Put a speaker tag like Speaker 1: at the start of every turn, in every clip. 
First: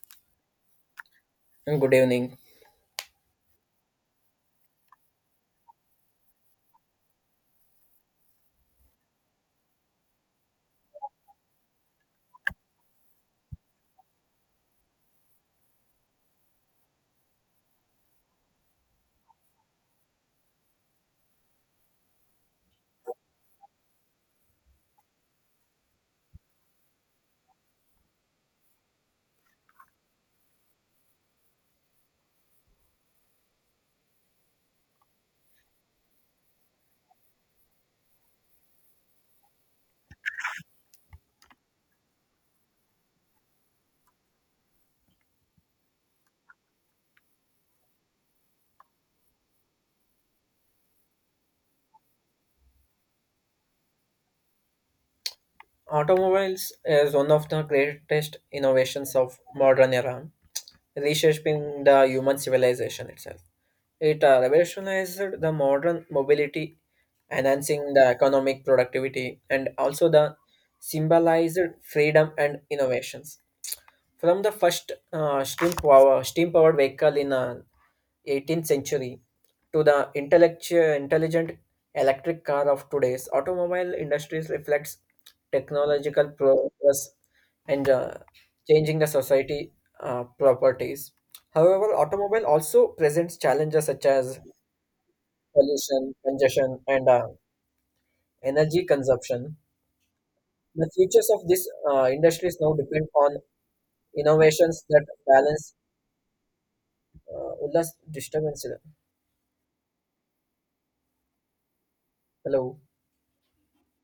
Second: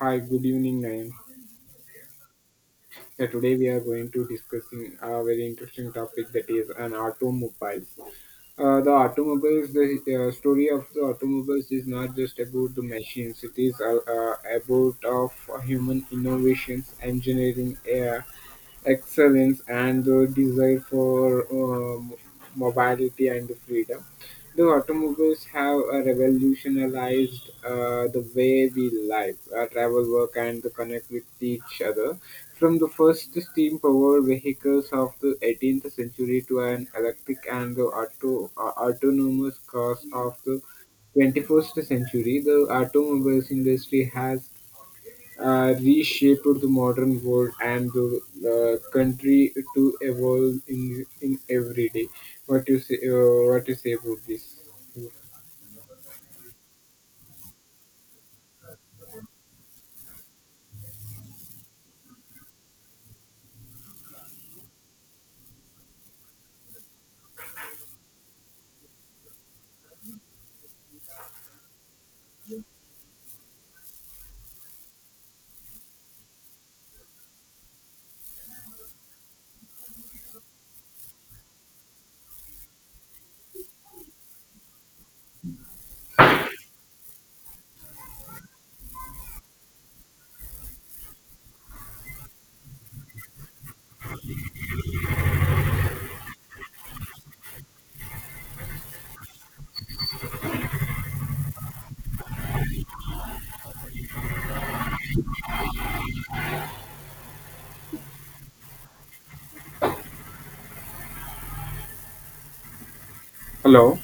Speaker 1: Hi, good evening, Nayan.
Speaker 2: And good evening.
Speaker 1: Yeah, today we are going to discussing a very interesting topic that is an automobiles. The automobiles, the story of the automobiles is not just about the machines. It is about of human innovations, engineering, excellence and the desire for mobility and freedom. The automobiles have revolutionized the way we live, travel, work, and connect with each other. From the first steam powered vehicles of the 18th century to an electric and the autonomous cars of the 21st century, the automobiles industry has reshaped the modern world and the country to evolve in every day. What you say? What you say about this?
Speaker 2: Automobiles is one of the greatest innovations of modern era, reshaping the human civilization itself. It revolutionized the modern mobility, enhancing the economic productivity and also the symbolized freedom and innovations. From the first steam powered vehicle in 18th century to the intelligent electric car of today's automobile industries reflects technological progress and changing the society properties. However, automobile also presents challenges such as pollution, congestion, and energy consumption. The futures of these industries now depend on innovations that balance Ullas disturbance ಇದೆ. Hello.
Speaker 1: Hello,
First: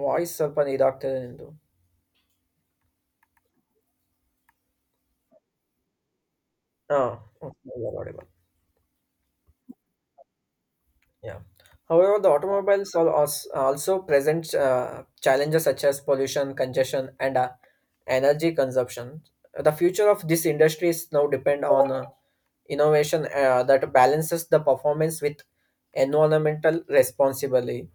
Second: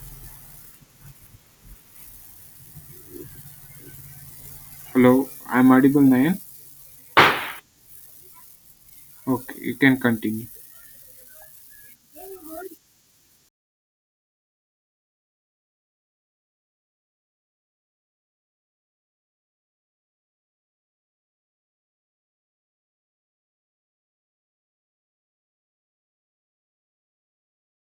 Speaker 2: voice ಸ್ವಲ್ಪ ಇದಾಗ್ತದೆ ನಿಂದು.
Speaker 1: hello. I'm audible, Nayan.
Speaker 2: Oh, okay, you're audible.
Speaker 1: Okay, you can continue.
Speaker 2: Yeah. However, the automobiles also present challenges such as pollution, congestion, and energy consumption. The future of this industry is now depend on innovation that balances the performance with environmental responsibility.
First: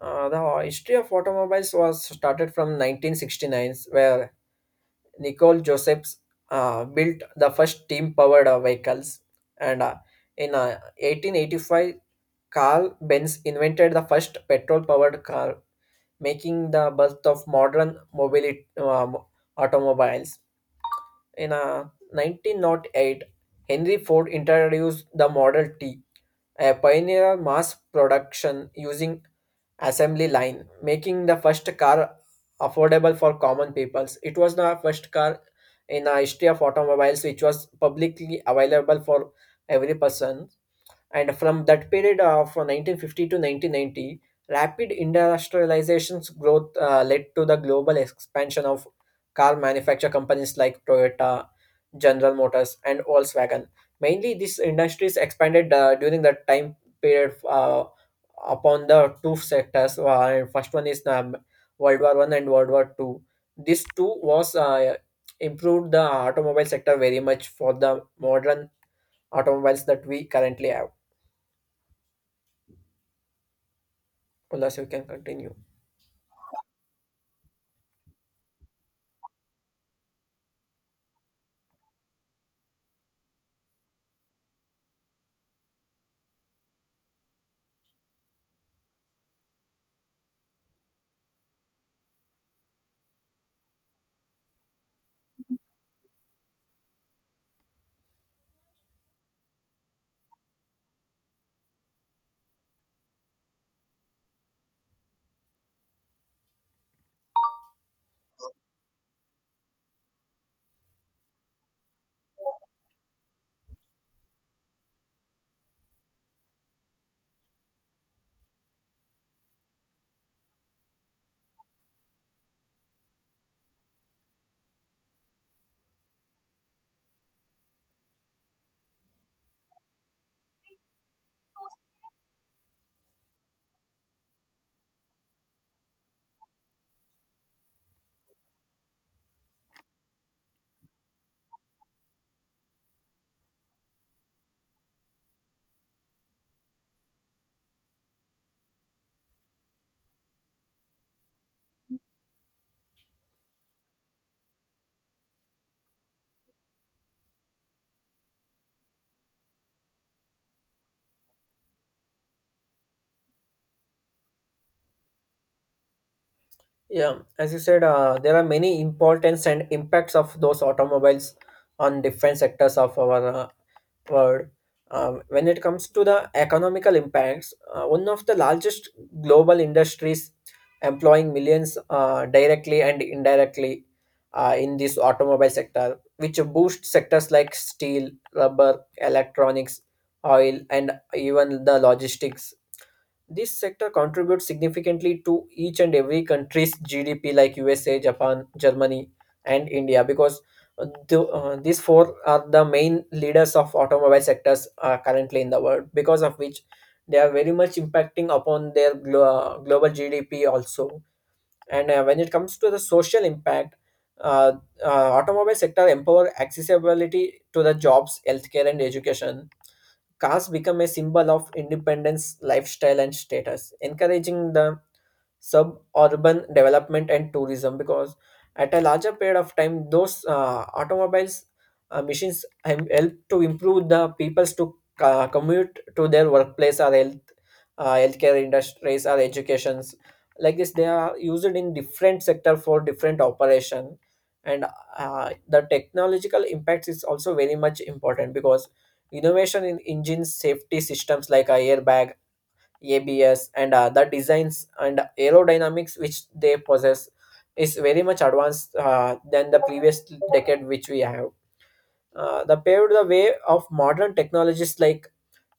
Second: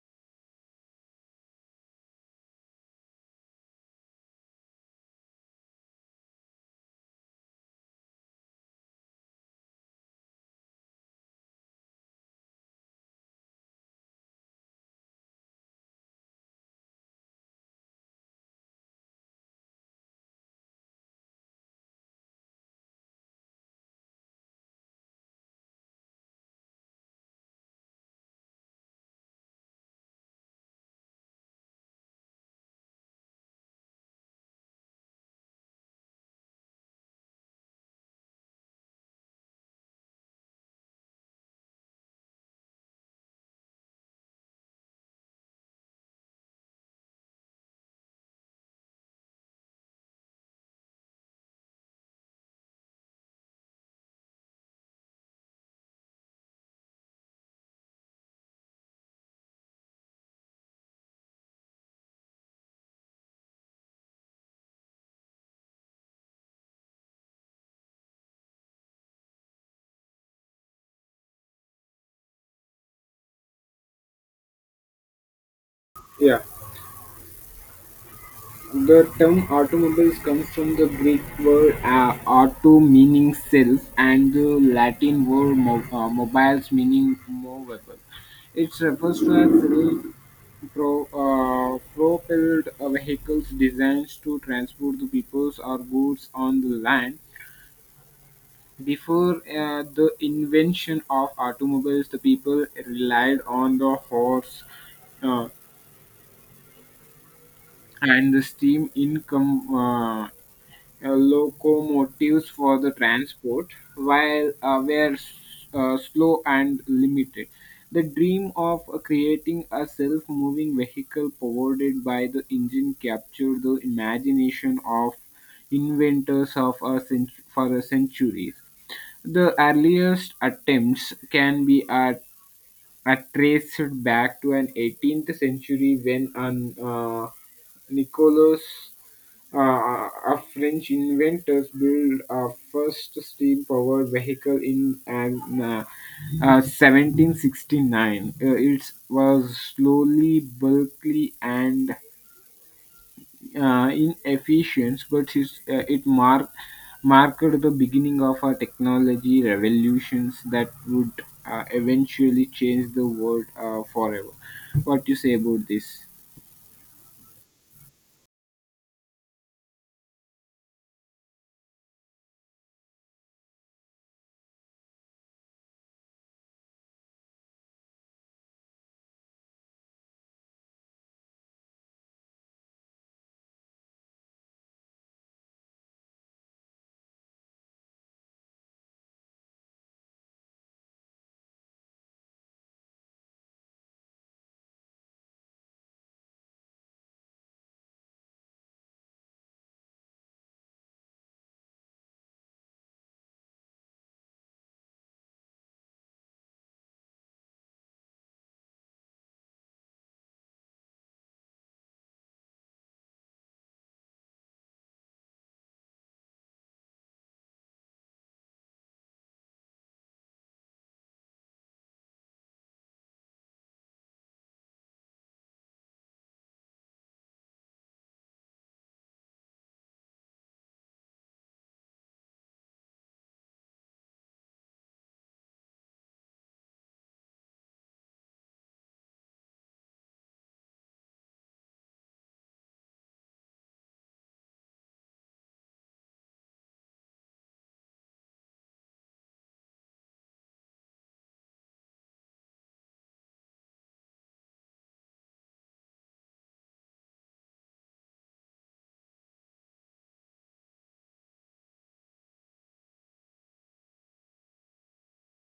Speaker 2: The history of automobiles was started from 1969, where Nicole Josephs built the first steam-powered vehicles, and in 1885 Carl Benz invented the first petrol-powered car, making the birth of modern mobility automobiles. In 1908, Henry Ford introduced the Model T, a pioneer mass production using assembly line, making the first car affordable for common peoples. It was the first car in the history of automobiles which was publicly available for every person, and from that period of 1950 to 1990, rapid industrialization's growth led to the global expansion of car manufacture companies like Toyota, General Motors, and Volkswagen. Mainly, these industries expanded during the time period upon the two sectors. First one is World War I and World War II. This two was improved the automobile sector very much for the modern automobiles that we currently have. Plus, you can continue.
Speaker 1: Yeah. The term automobiles comes from the Greek word auto meaning self and the Latin word mobiles meaning movable. It refers to a self propelled vehicles designed to transport the peoples or goods on the land. Before the invention of automobiles, the people relied on the horse uh, and the steam income. Locomotives for the transport, while were slow and limited. The dream of creating a self-moving vehicle powered by the engine captured the imagination of inventors of for a centuries. The earliest attempts can be at are traced back to an 18th century when an Nicolas, uh, a French inventor, built a first steam-powered vehicle in 1769. It was slowly, bulky, and inefficient, but it marked the beginning of a technology revolutions that would eventually change the world forever. What do you say about this?
Speaker 2: Yeah, as you said, there are many importance and impacts of those automobiles on different sectors of our world. When it comes to the economical impacts, one of the largest global industries employing millions directly and indirectly in this automobile sector, which boosts sectors like steel, rubber, electronics, oil, and even the logistics. This sector contributes significantly to each and every country's GDP, like USA, Japan, Germany, and India, because these four are the main leaders of automobile sectors currently in the world. Because of which, they are very much impacting upon their global GDP also. And when it comes to the social impact, uh, automobile sector empower accessibility to the jobs, healthcare, and education. Cars become a symbol of independence, lifestyle, and status, encouraging the suburban development and tourism, because at a larger period of time those automobiles machines help to improve the people's to commute to their workplace or health healthcare industries or educations. Like this they are used in different sector for different operation, and the technological impacts is also very much important, because innovation in engine safety systems like a airbag, ABS, and the designs and aerodynamics which they possess is very much advanced than the previous decade which we have. The paved the way of modern technologies like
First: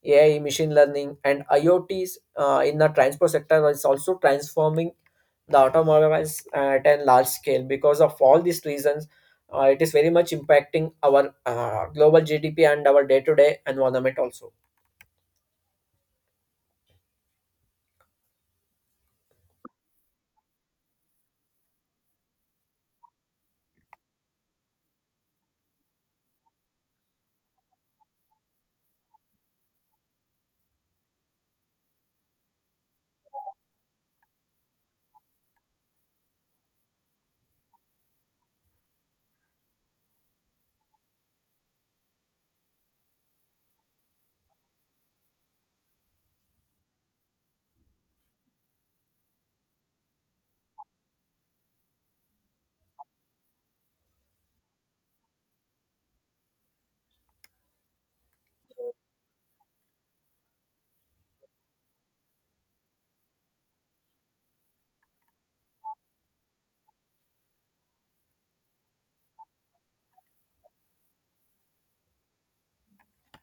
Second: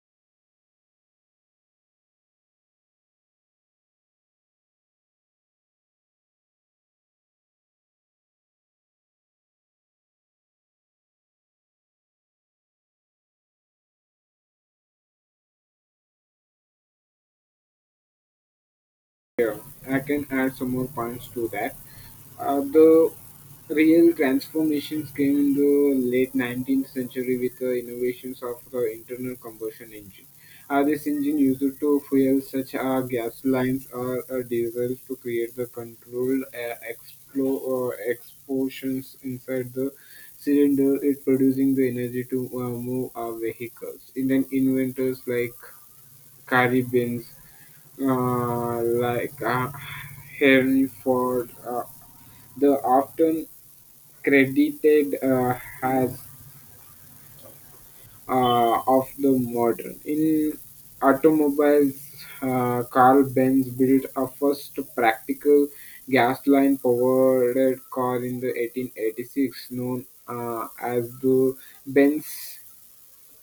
Speaker 2: AI, machine learning, and IoTs in the transport sector is also transforming the automobiles at a large scale. Because of all these reasons, it is very much impacting our global GDP and our day-to-day environment also.
Speaker 1: Yeah, I can add some more points to that. The real transformations came in the late 19th century with the innovations of the internal combustion engine. This engine used to fuel such as gasolines or diesel to create the controlled or explosions inside the cylinder, it producing the energy to move our vehicles. And then inventors like Cary Benz uh, like uh, Henry Ford, the often credited as of the modern. In automobiles, Carl Benz built a first practical gas line powered car in the 1886, known as the Benz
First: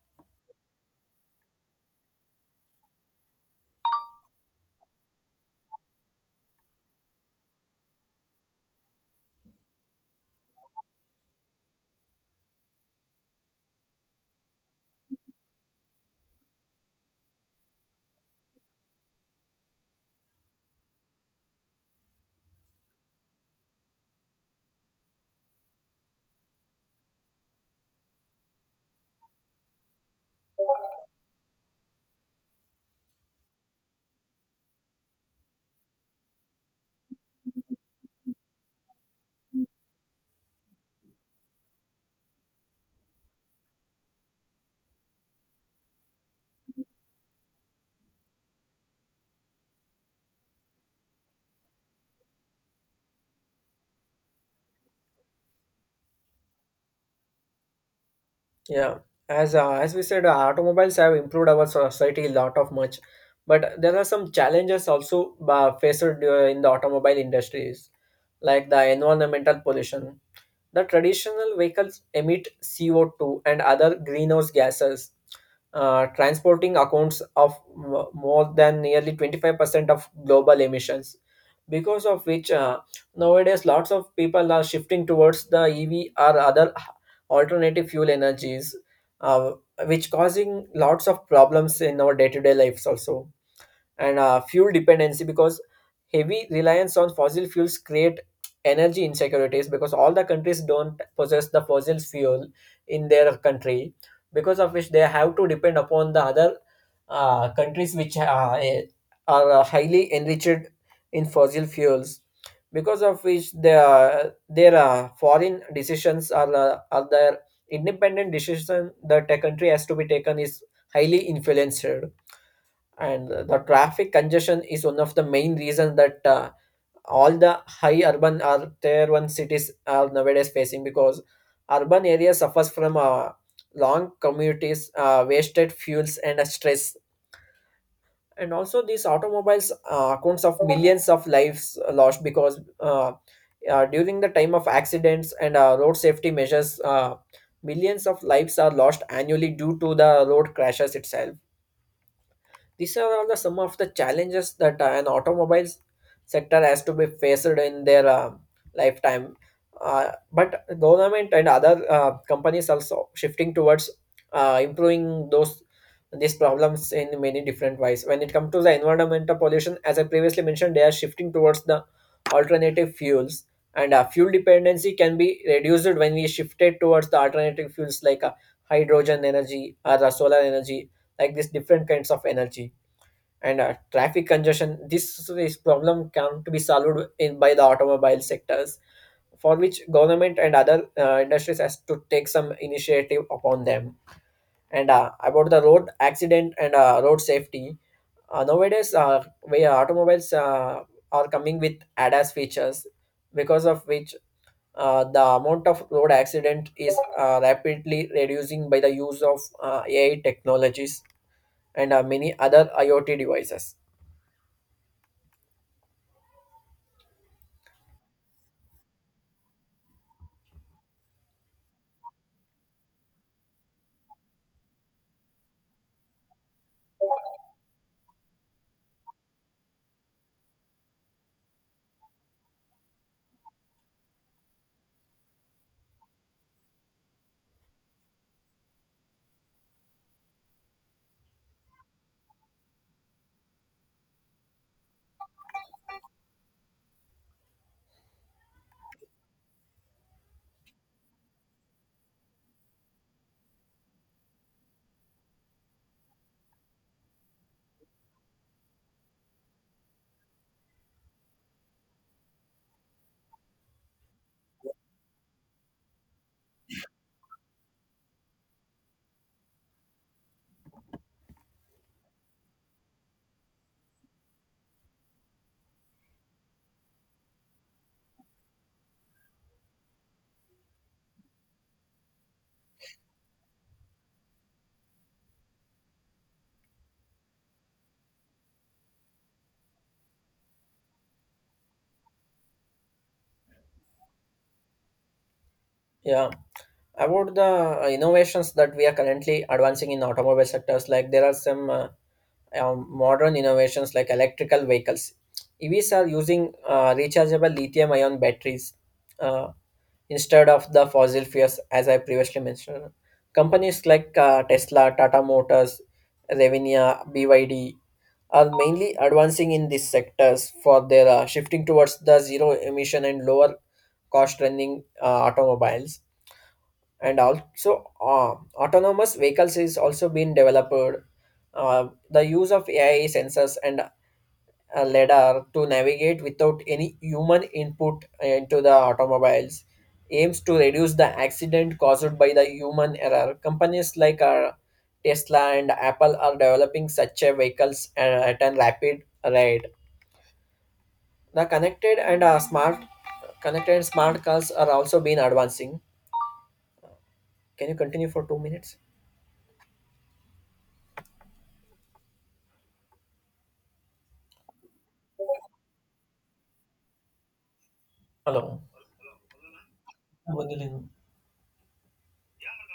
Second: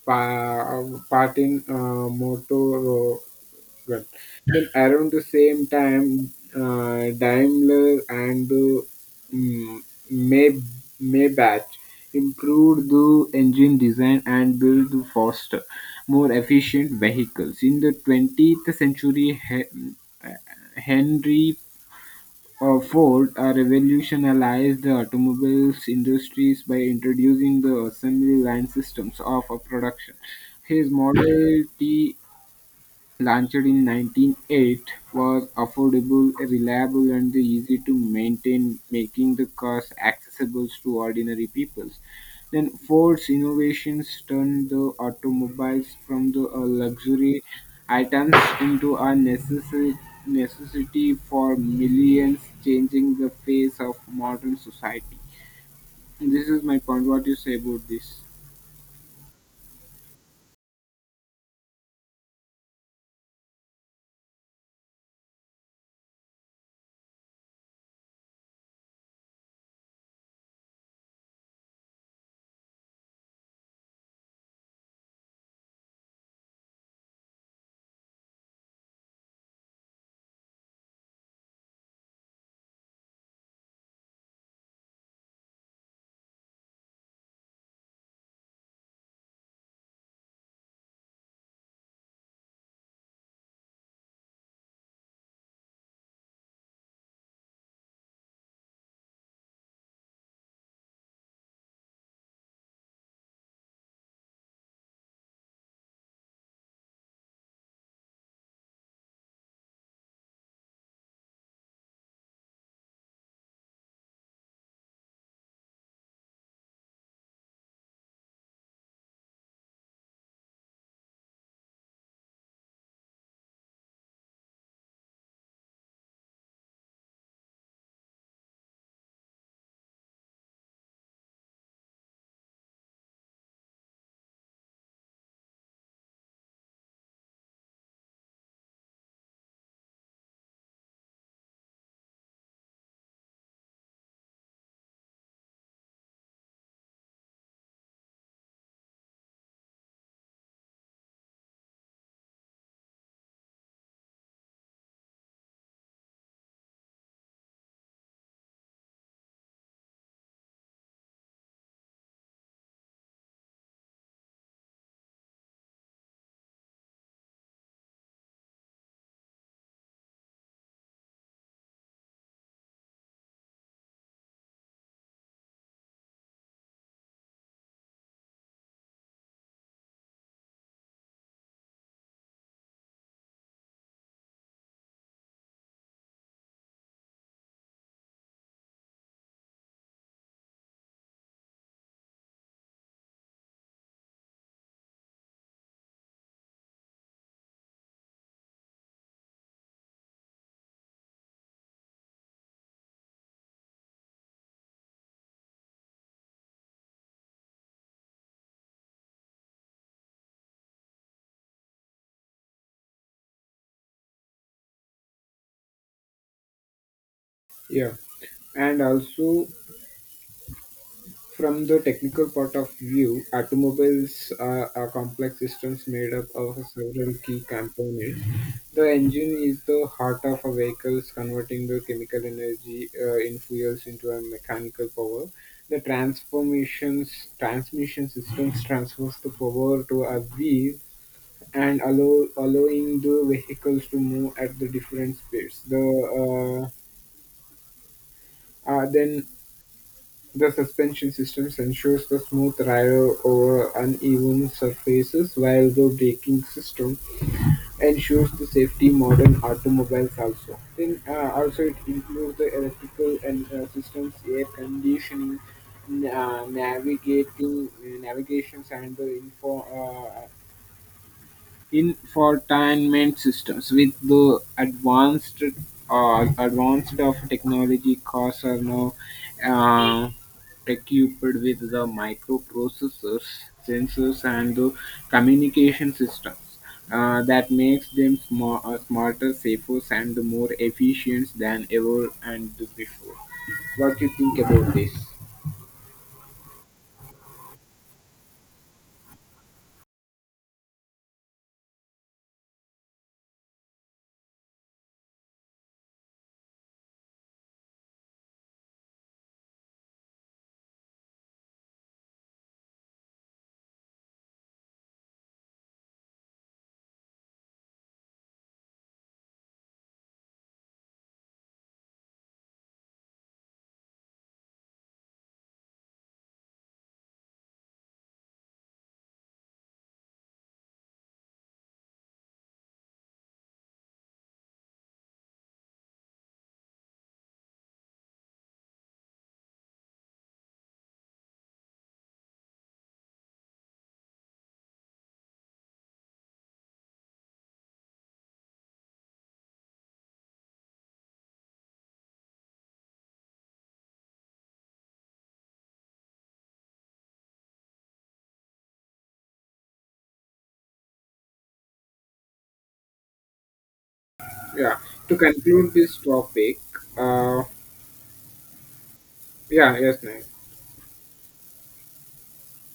Speaker 1: pa- part in Motorola. Then around the same time, Daimler and mm, May Maybach improved the engine design and built the faster, more efficient vehicles. In the 20th century, Henry Ford revolutionized the automobiles industries by introducing the assembly line systems of a production. His Model T launched in 1908, was affordable, reliable and easy to maintain, making the cars accessible to ordinary people. Then Ford's innovations turned the automobiles from the luxury items into a necessary necessity for millions, changing the face of modern society. This is my point. What do you say about this?
Speaker 2: Yeah, as we said, automobiles have improved our society a lot of much, but there are some challenges also faced in the automobile industries, like the environmental pollution. The traditional vehicles emit CO2 and other greenhouse gases, transporting accounts of more than nearly 25% of global emissions, because of which nowadays lots of people are shifting towards the EV or other alternative fuel energies, uh, which causing lots of problems in our day-to-day lives also, and fuel dependency, because heavy reliance on fossil fuels create energy insecurities, because all the countries don't possess the fossil fuel in their country, because of which they have to depend upon the other countries which are highly enriched in fossil fuels, because of which their foreign decisions are are their independent decision that a country has to be taken is highly influenced. And the traffic congestion is one of the main reasons that all the high urban or tier one cities are nowadays facing, because urban areas suffers from long commutes, wasted fuels, and stress. And also these automobiles accounts of millions of lives lost, because during the time of accidents and road safety measures, millions of lives are lost annually due to the road crashes itself. These are all the some of the challenges that an automobile sector has to be faced in their lifetime. But government and other companies also shifting towards improving those these problems in many different ways. When it comes to the environmental pollution, as I previously mentioned, they are shifting towards the alternative fuels, and fuel dependency can be reduced when we shifted towards the alternative fuels like hydrogen energy or solar energy, like these different kinds of energy. And traffic congestion, this problem can to be solved in by the automobile sectors, for which government and other industries has to take some initiative upon them. And about the road accident and road safety, nowadays we automobiles are coming with ADAS features, because of which the amount of road accident is rapidly reducing by the use of AI technologies and many other IoT devices.
Speaker 1: Yeah, and also from the technical point of view, automobiles are complex systems made up of several key components. The engine is the heart of a vehicle, converting the chemical energy in fuels into a mechanical power. The transformations transmission systems transfers the power to a wheel and allowing the vehicles to move at the different speeds. Uh, then The suspension system ensures the smooth ride over uneven surfaces, while the braking system ensures the safety modern automobiles also. Then also it includes the electrical and systems, air conditioning, n- uh, navigating, navigations and the infotainment systems. With the advanced of technology, cars are now uh, equipped with the microprocessors, sensors, and the communication systems. That makes them smarter, safer, and more efficient than ever and before. What do you think about this?
Speaker 2: Yeah, about the innovations that we are currently advancing in automobile sectors, like there are some modern innovations like electrical vehicles. EVs are using rechargeable lithium ion batteries uh, instead of the fossil fuels, as I previously mentioned. Companies like Tesla, Tata Motors, Revinia, BYD are mainly advancing in these sectors for their shifting towards the zero emission and lower cost running automobiles. And also autonomous vehicles is also being developed. Uh, the use of AI sensors and a lidar to navigate without any human input into the automobiles aims to reduce the accident caused by the human error. Companies like Tesla and Apple are developing such a vehicles at a rapid rate. The connected and smart cars are also being advancing. Can you continue for 2 minutes?
Speaker 1: Yeah. To conclude this topic, uh,
Speaker 2: Hello.
Speaker 1: yeah, yes, ma'am.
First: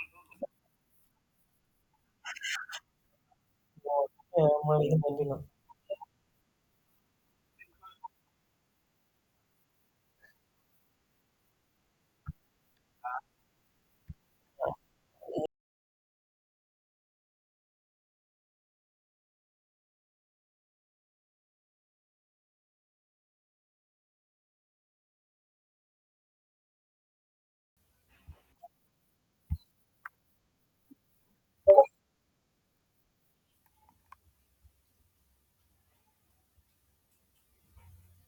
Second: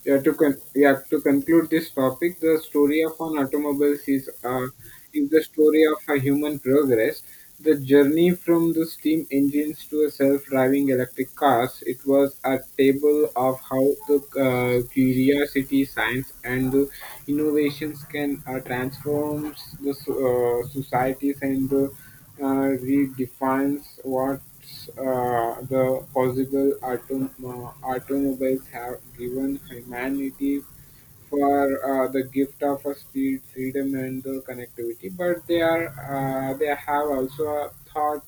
Speaker 1: Yeah, to conclude this topic, the story of an automobile
Speaker 2: Yeah, I'm already
Speaker 1: is
Speaker 2: ending up.
Speaker 1: the story of a human progress. The journey from the steam engines to a self-driving electric cars. It was a table of how the curiosity, science, and the innovations can transform the societies and redefines what the possible automobiles have given humanity for the gift of a speed, freedom, and the connectivity. But they have also taught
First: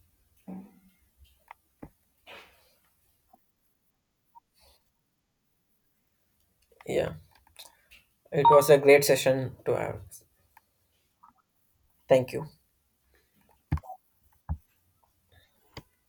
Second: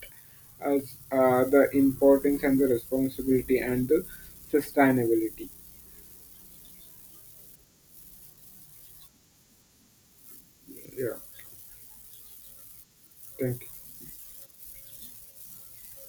Speaker 1: us the importance and the responsibility and the sustainability.
Speaker 2: Yeah, it was a great session to have.
Speaker 1: Yeah,
Speaker 2: Thank you.
Speaker 1: thank you.